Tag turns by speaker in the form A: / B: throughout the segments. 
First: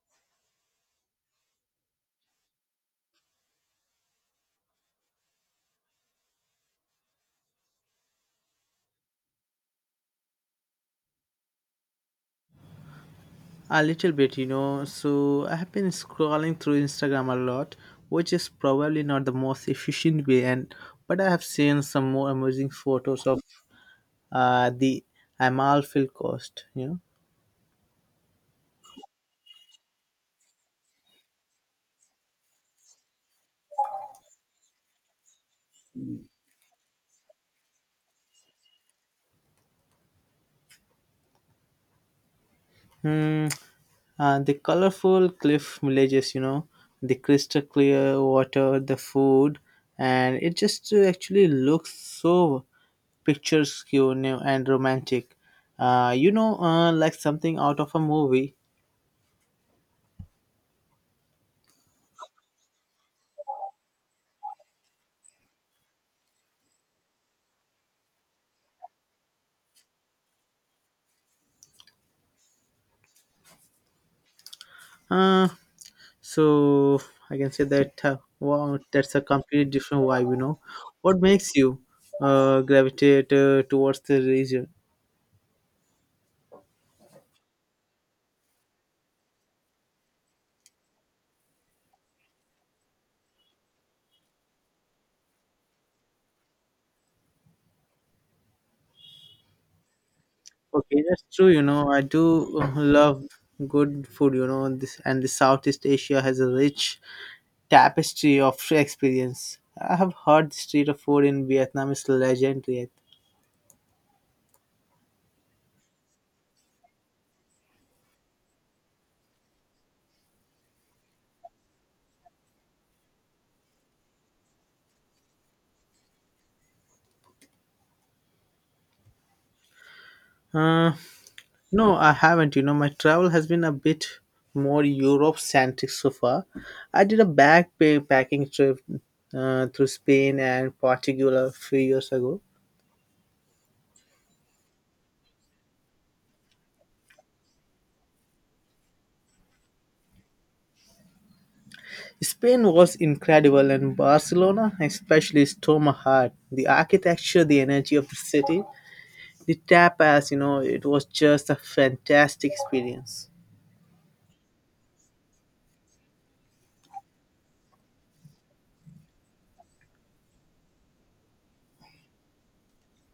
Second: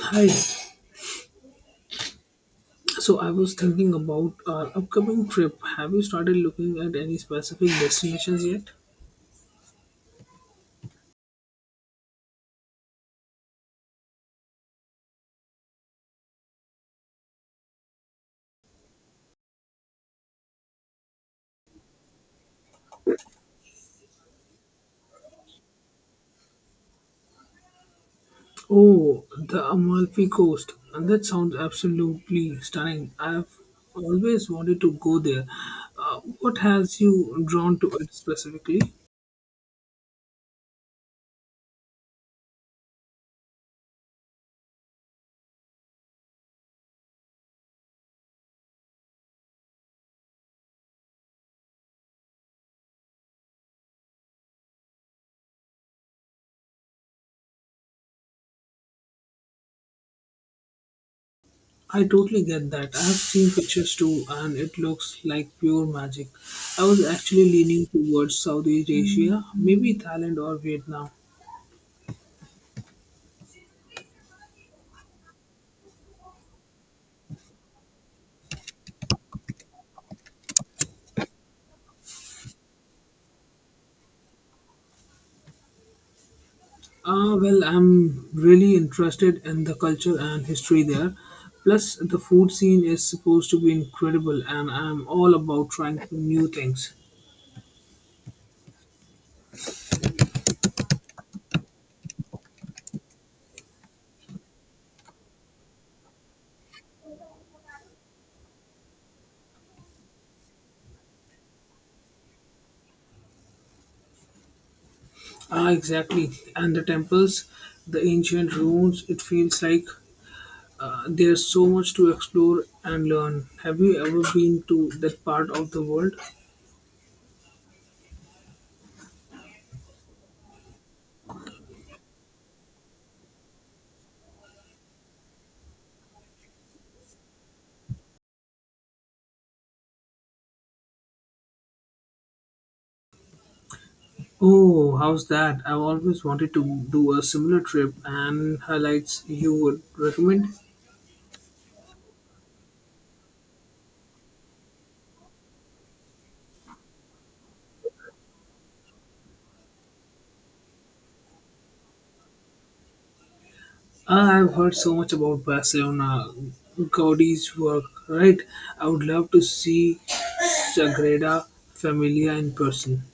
A: Hi. So I was thinking about our upcoming trip. Have you started looking at any specific destinations yet?
B: A little bit, you know. So I have been scrolling through Instagram a lot, which is probably not the most efficient way. And but I have seen some more amazing photos of the Amalfi Coast.
A: Oh, the Amalfi Coast. And that sounds absolutely stunning. I've always wanted to go there. What has you drawn to it specifically?
B: Know, mm, the colorful cliff villages. You know, the crystal clear water, the food, and it just actually looks so picturesque, you know, and romantic. Like something out of a movie.
A: I totally get that. I've seen pictures too, and it looks like pure magic. I was actually leaning towards Southeast Asia, maybe Thailand or Vietnam.
B: Uh, So I can say that, wow, that's a completely different vibe, you know. What makes you gravitate towards the region?
A: Well, I'm really interested in the culture and history there. Plus, the food scene is supposed to be incredible, and I'm all about trying new things.
B: Okay, that's true. You know, I do love good food. You know, and this and the Southeast Asia has a rich tapestry of experience. I have heard the street of food in Vietnam is legendary.
A: Ah, exactly. And the temples, the ancient ruins, it feels like there's so much to explore and learn. Have you ever been to that part of the world?
B: Uh, No, I haven't. You know, my travel has been a bit more Europe centric so far. I did a backpacking trip through Spain and Portugal a few years ago.
A: Oh, how's that? I've always wanted to do a similar trip, and highlights you would recommend?
B: Spain was incredible, and Barcelona especially stole my heart. The architecture, the energy of the city, the tapas, you know, it was just a fantastic experience.
A: I've heard so much about Barcelona, Gaudi's work, right? I would love to see Sagrada Familia in person.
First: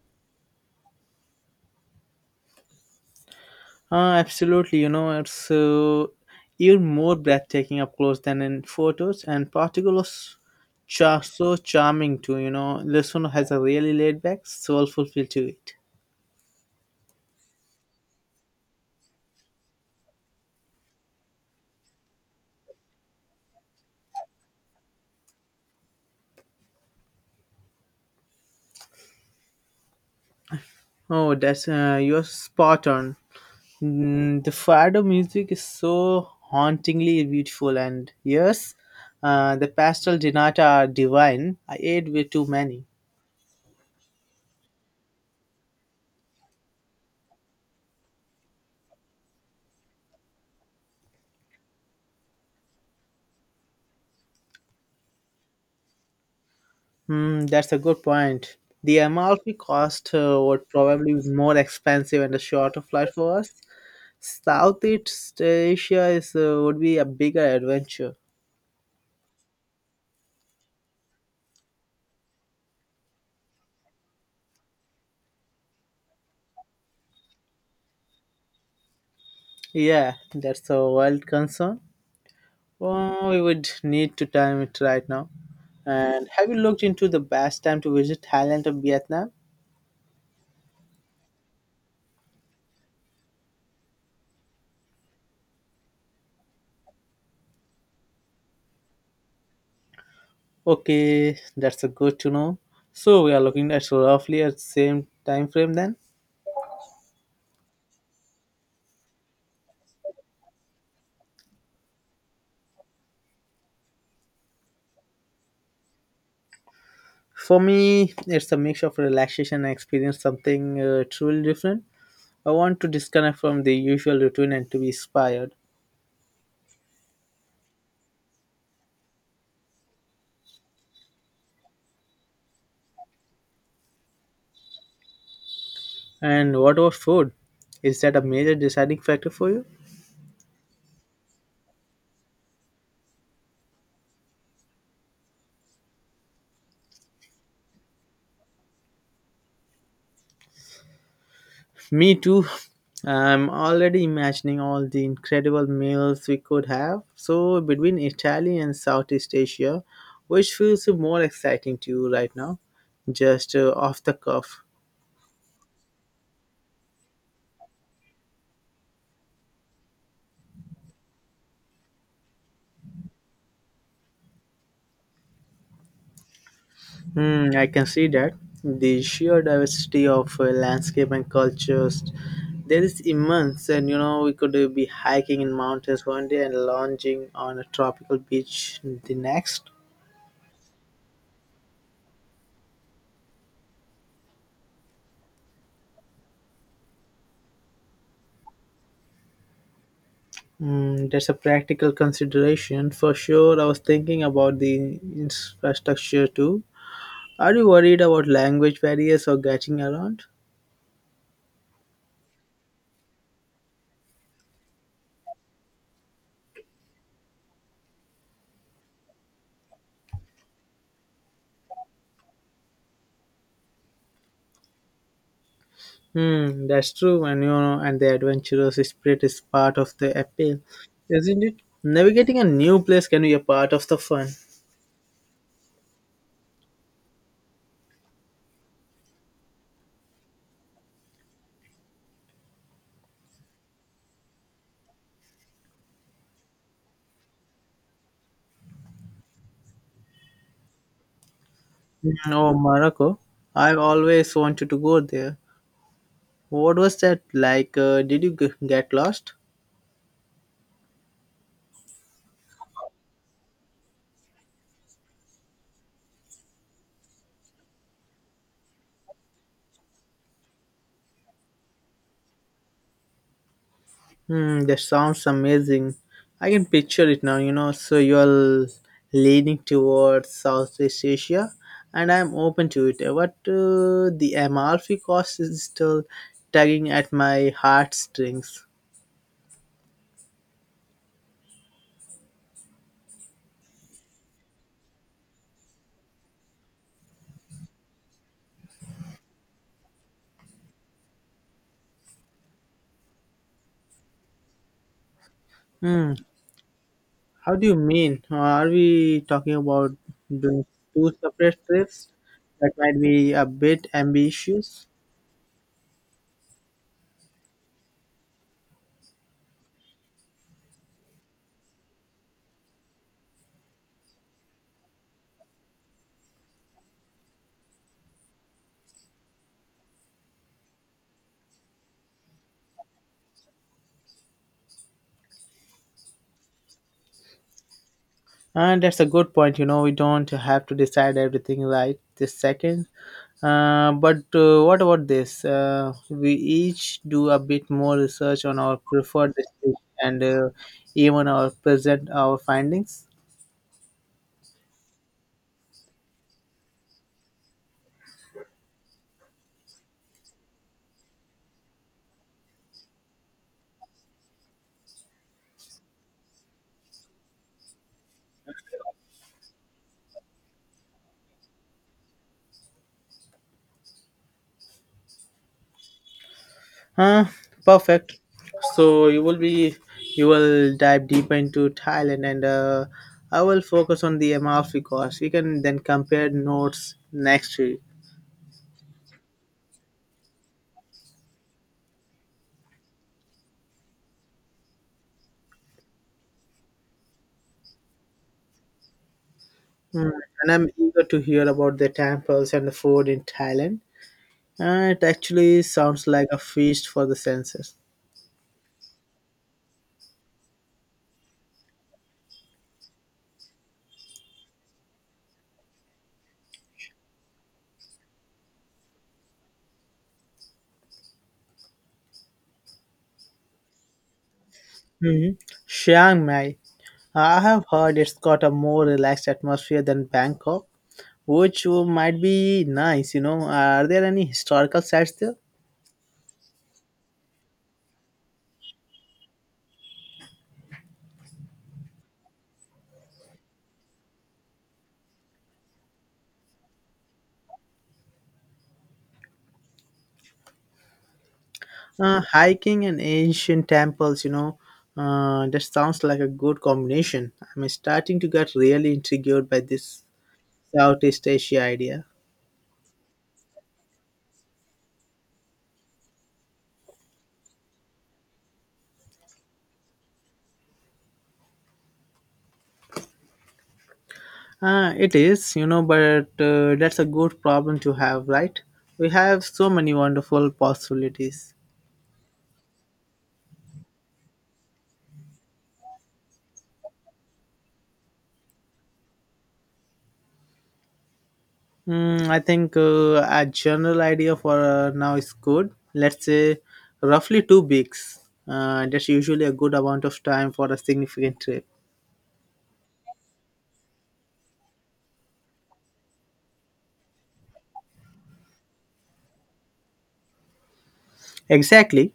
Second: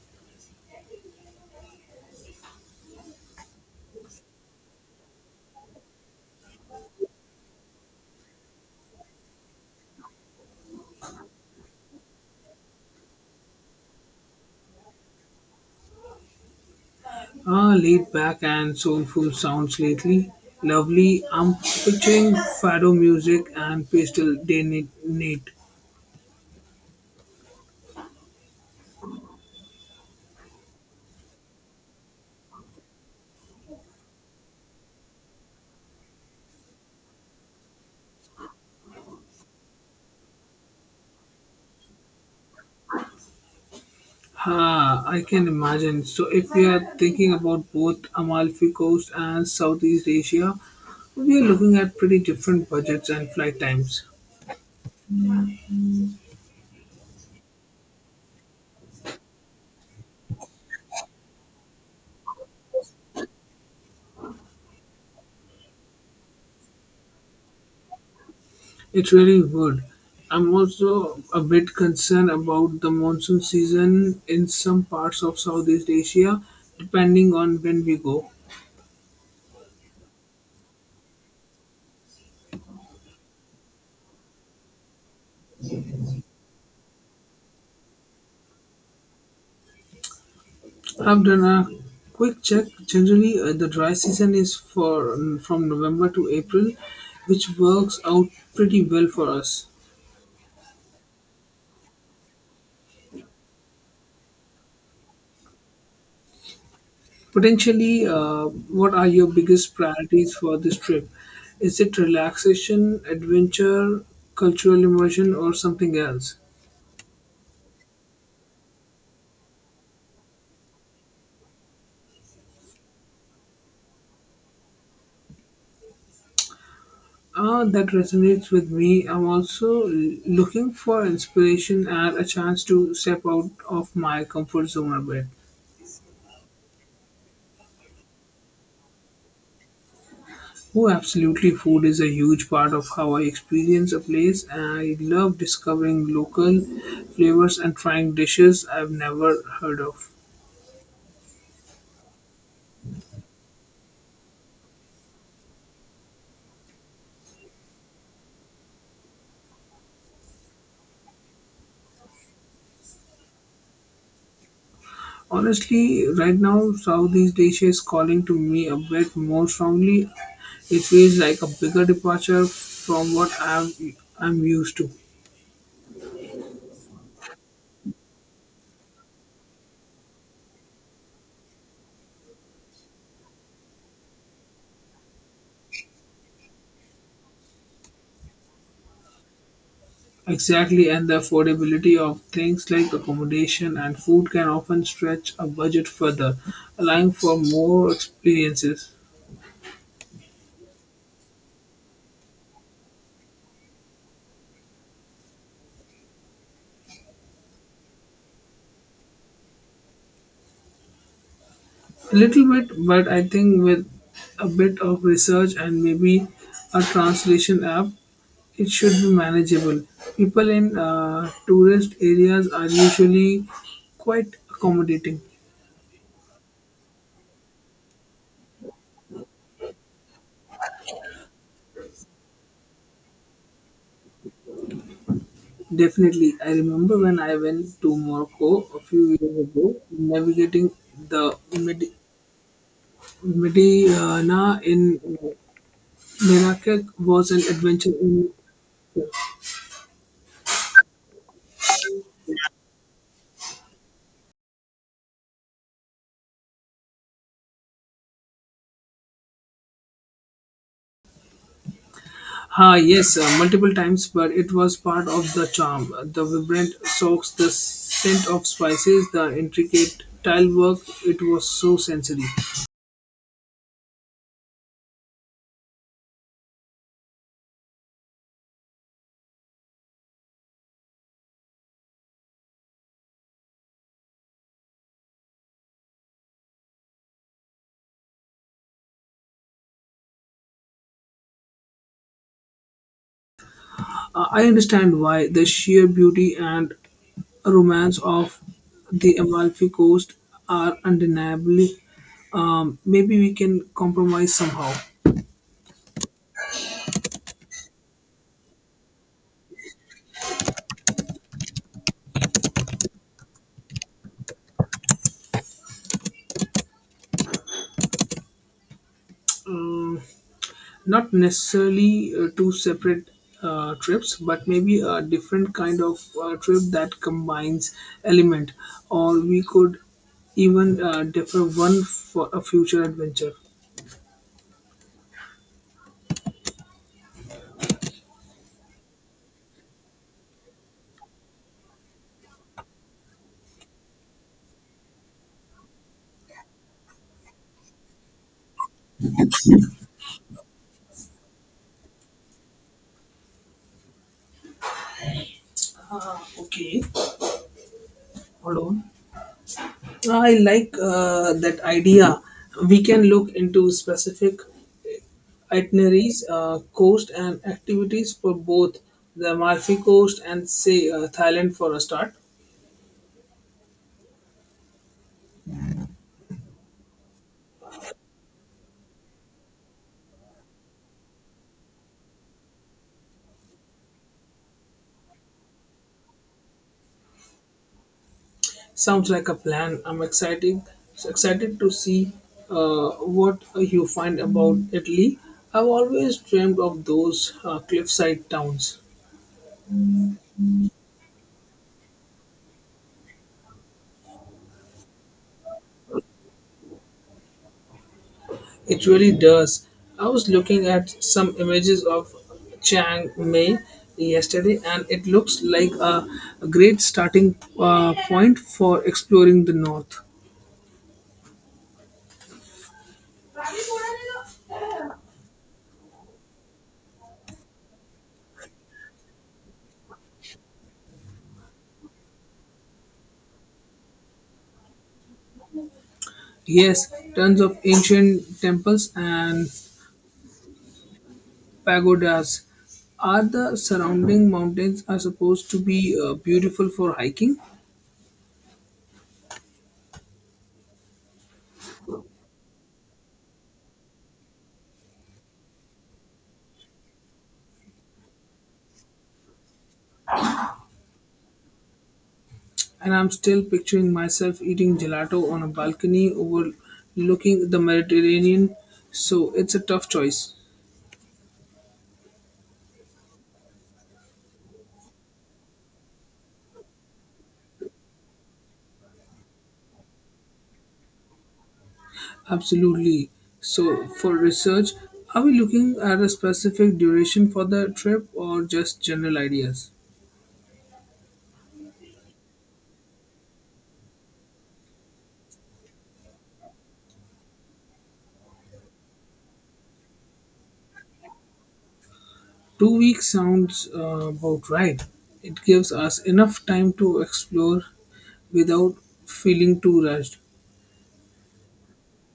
B: Absolutely, you know, it's even more breathtaking up close than in photos, and particulars so charming too. You know, this one has a really laid back, soulful feel to it.
A: Ah, laid back and soulful sounds lately. Lovely. I'm picturing fado music and nat.
B: Oh, that's you're spot on. Mm, the fado music is so hauntingly beautiful, and yes, the pastel dinata are divine. I ate way too many.
A: Ah, I can imagine. So, if we are thinking about both Amalfi Coast and Southeast Asia, we are looking at pretty different budgets and flight times.
B: Hmm, that's a good point. The Amalfi Coast would probably be more expensive and a shorter flight for us. Southeast Asia is would be a bigger adventure.
A: It really would. I'm also a bit concerned about the monsoon season in some parts of Southeast Asia, depending on when we go.
B: Yeah, that's a wild concern. Well, we would need to time it right now. And have you looked into the best time to visit Thailand or Vietnam?
A: I've done a quick check. Generally, the dry season is for from November to April, which works out pretty well for us.
B: Okay, that's a good to know. So we are looking at roughly at same time frame then.
A: Potentially, what are your biggest priorities for this trip? Is it relaxation, adventure, cultural immersion, or something else?
B: For me, it's a mix of relaxation and experience something truly different. I want to disconnect from the usual routine and to be inspired.
A: Ah, that resonates with me. I'm also looking for inspiration and a chance to step out of my comfort zone a bit.
B: And what about food? Is that a major deciding factor for you?
A: Oh, absolutely. Food is a huge part of how I experience a place. I love discovering local flavors and trying dishes I've never heard of.
B: Me too. I'm already imagining all the incredible meals we could have. So, between Italy and Southeast Asia, which feels more exciting to you right now? Just off the cuff.
A: Honestly, right now, Southeast Asia is calling to me a bit more strongly. It feels like a bigger departure from what I'm used to.
B: Hmm, I can see that the sheer diversity of landscape and cultures there is immense, and you know, we could be hiking in mountains one day and lounging on a tropical beach the next.
A: Exactly, and the affordability of things like accommodation and food can often stretch a budget further, allowing for more experiences.
B: Mm, that's a practical consideration for sure. I was thinking about the infrastructure too. Are you worried about language barriers or getting around?
A: A little bit, but I think with a bit of research and maybe a translation app, it should be manageable. People in tourist areas are usually quite accommodating.
B: Hmm, that's true, and you know, and the adventurous spirit is part of the appeal, isn't it? Navigating a new place can be a part of the fun.
A: Definitely, I remember when I went to Morocco a few years ago, navigating the Medina in Merakek was an adventure in.
B: Mm, oh, Morocco! I've always wanted to go there. What was that like? Did you get lost?
A: Ah, yes, multiple times, but it was part of the charm. The vibrant socks, the scent of spices, the intricate tile work, it was so sensory.
B: Hmm, that sounds amazing. I can picture it now, you know. So you're leaning towards Southeast Asia, and I'm open to it. But the Amalfi Coast is still tugging at my heartstrings.
A: I understand why the sheer beauty and romance of the Amalfi Coast are undeniably. Maybe we can compromise somehow.
B: Hmm. How do you mean? Are we talking about doing two separate trips? That might be a bit ambitious.
A: Um, Not necessarily two separate trips, but maybe a different kind of trip that combines element, or we could even defer one for a future adventure.
B: And that's a good point. You know, we don't have to decide everything right this second. But what about this? We each do a bit more research on our preferred destination, and even our present our findings.
A: Ah, okay. Hold on. I like that idea. We can look into specific itineraries, coast, and activities for both the Amalfi Coast and, say, Thailand for a start.
B: Huh? Perfect. So you will dive deeper into Thailand, and I will focus on the Amalfi Coast. We can then compare notes next week.
A: Sounds like a plan. I'm excited to see uh, what you find about Italy. I've always dreamed of those cliffside towns.
B: Mm, and I'm eager to hear about the temples and the food in Thailand. It actually sounds like a feast for the senses.
A: It really does. I was looking at some images of Chiang Mai yesterday, and it looks like a great starting point for exploring the north.
B: Mm-hmm. Chiang Mai. I have heard it's got a more relaxed atmosphere than Bangkok, which might be nice. You know, are there any historical sites there?
A: Yes, tons of ancient temples and pagodas. Are the surrounding mountains are supposed to be beautiful for hiking?
B: Hiking and ancient temples, you know, that sounds like a good combination. I'm starting to get really intrigued by this Southeast Asia idea.
A: And I'm still picturing myself eating gelato on a balcony overlooking the Mediterranean. So it's a tough choice.
B: It is, you know, but that's a good problem to have, right? We have so many wonderful possibilities.
A: Absolutely. So for research, are we looking at a specific duration for the trip or just general ideas?
B: Mm, I think a general idea for now is good. Let's say roughly 2 weeks. That's usually a good amount of time for a significant trip.
A: 2 weeks sounds about right. It gives us enough time to explore without feeling too rushed.
B: Exactly.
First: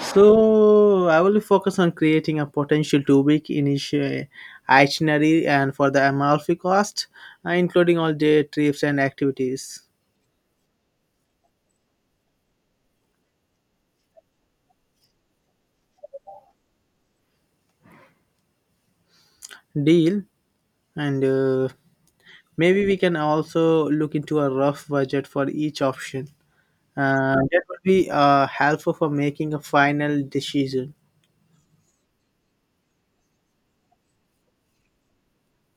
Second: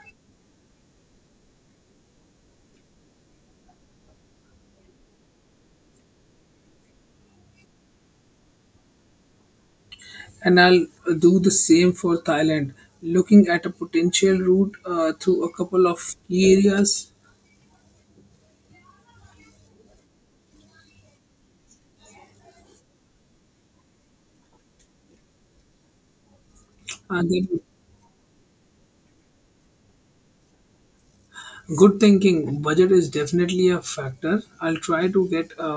B: So I will focus on creating a potential two-week initial itinerary and for the Amalfi cost, including all day trips and activities.
A: And I'll do the same for Thailand, looking at a potential route through a couple of key areas.
B: Deal. And maybe we can also look into a rough budget for each option.
A: And then
B: That would be helpful for making a final decision.
A: good thinking, budget is definitely a factor. I'll try to get a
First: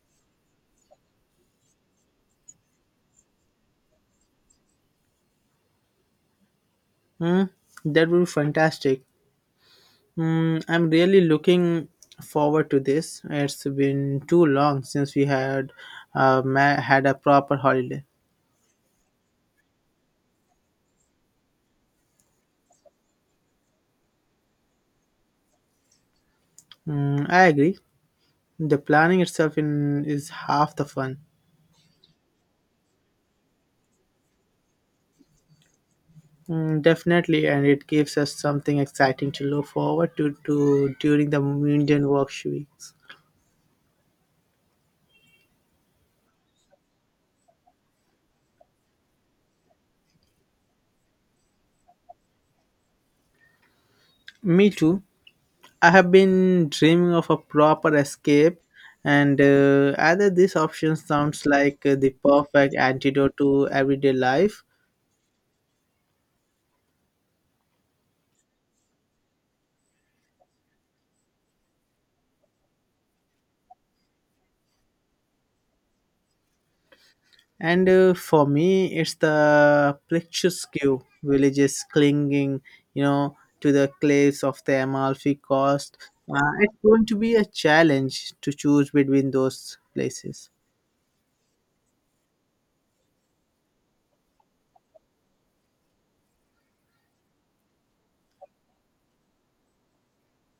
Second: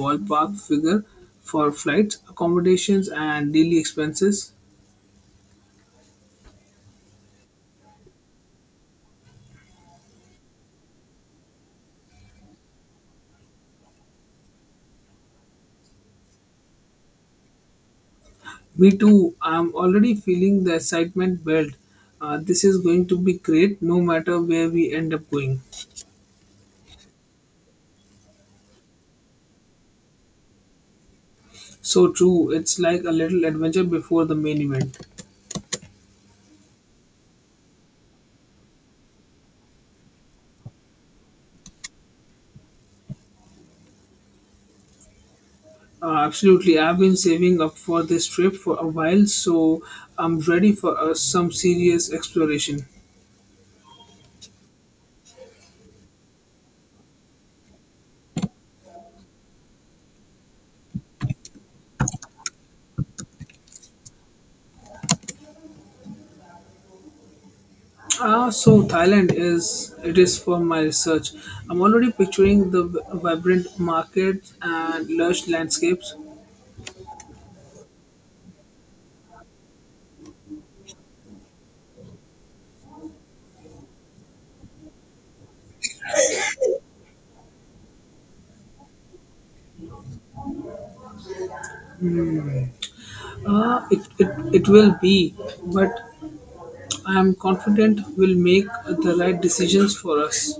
A: ballpark figure for flights, accommodations, and daily expenses.
B: Hmm? That would be fantastic. Hmm, I'm really looking forward to this. It's been too long since we had had a proper holiday.
A: Me too, I'm already feeling the excitement build. This is going to be great no matter where we end up going.
B: Mm, I agree. The planning itself, is half the fun.
A: So true, it's like a little adventure before the main event.
B: Mm, definitely, and it gives us something exciting to look forward to, during the Indian work weeks.
A: Absolutely. I've been saving up for this trip for a while, so I'm ready for some serious exploration.
B: Me too. I have been dreaming of a proper escape, and either these options sounds like the perfect antidote to everyday life.
A: Ah, so Thailand is it is for my research. I'm already picturing the vibrant markets and lush landscapes.
B: And for me, it's the Plectruskyu villages clinging, you know, to the cliffs of the Amalfi Coast. It's going to be a challenge to choose between those places.
A: It will be, but I'm confident we'll make the right decisions for us.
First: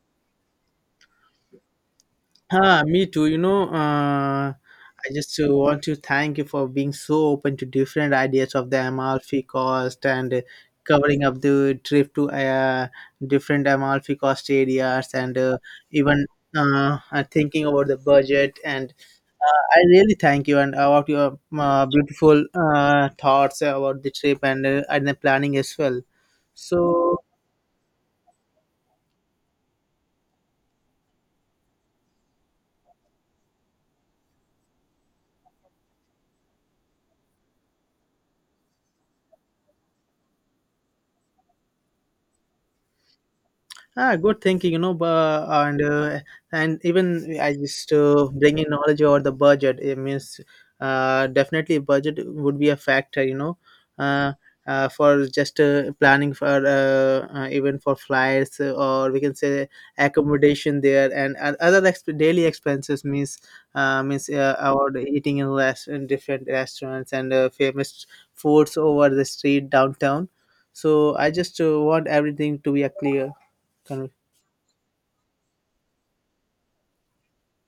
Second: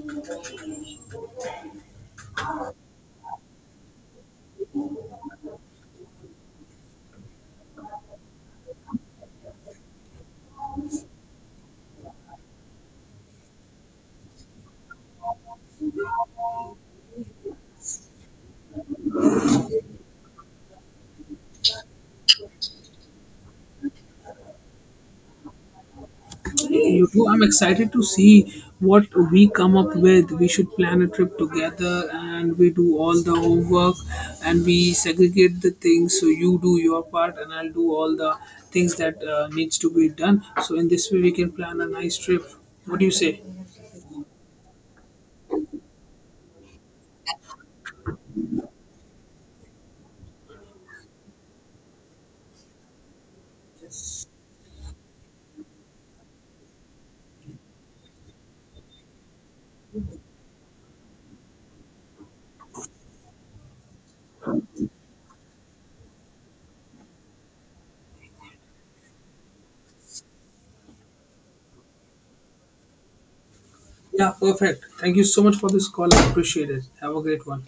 B: Ah, me too. You know, I just want to thank you for being so open to different ideas of the Amalfi Coast, and covering up the trip to different Amalfi Coast areas, and even thinking about the budget. And I really thank you, and about your beautiful thoughts about the trip, and the planning as well.
A: You
B: So
A: too. I'm excited to see what we come up with. We should plan a trip together and we do all the homework and we segregate the things. So you do your part and I'll do all the things that needs to be done. So in this way we can plan a nice trip. What do you say?
B: Ah, good thinking, you know, and even I just bring in knowledge over the budget. It means definitely budget would be a factor, you know, uh, for just planning for, even for flights, or we can say accommodation there, and other daily expenses. Means means about eating in rest in different restaurants and famous foods over the street downtown. So I just want everything to be a clear conversation.
A: Yeah, perfect. Thank you so much for this call. I appreciate it. Have a great one.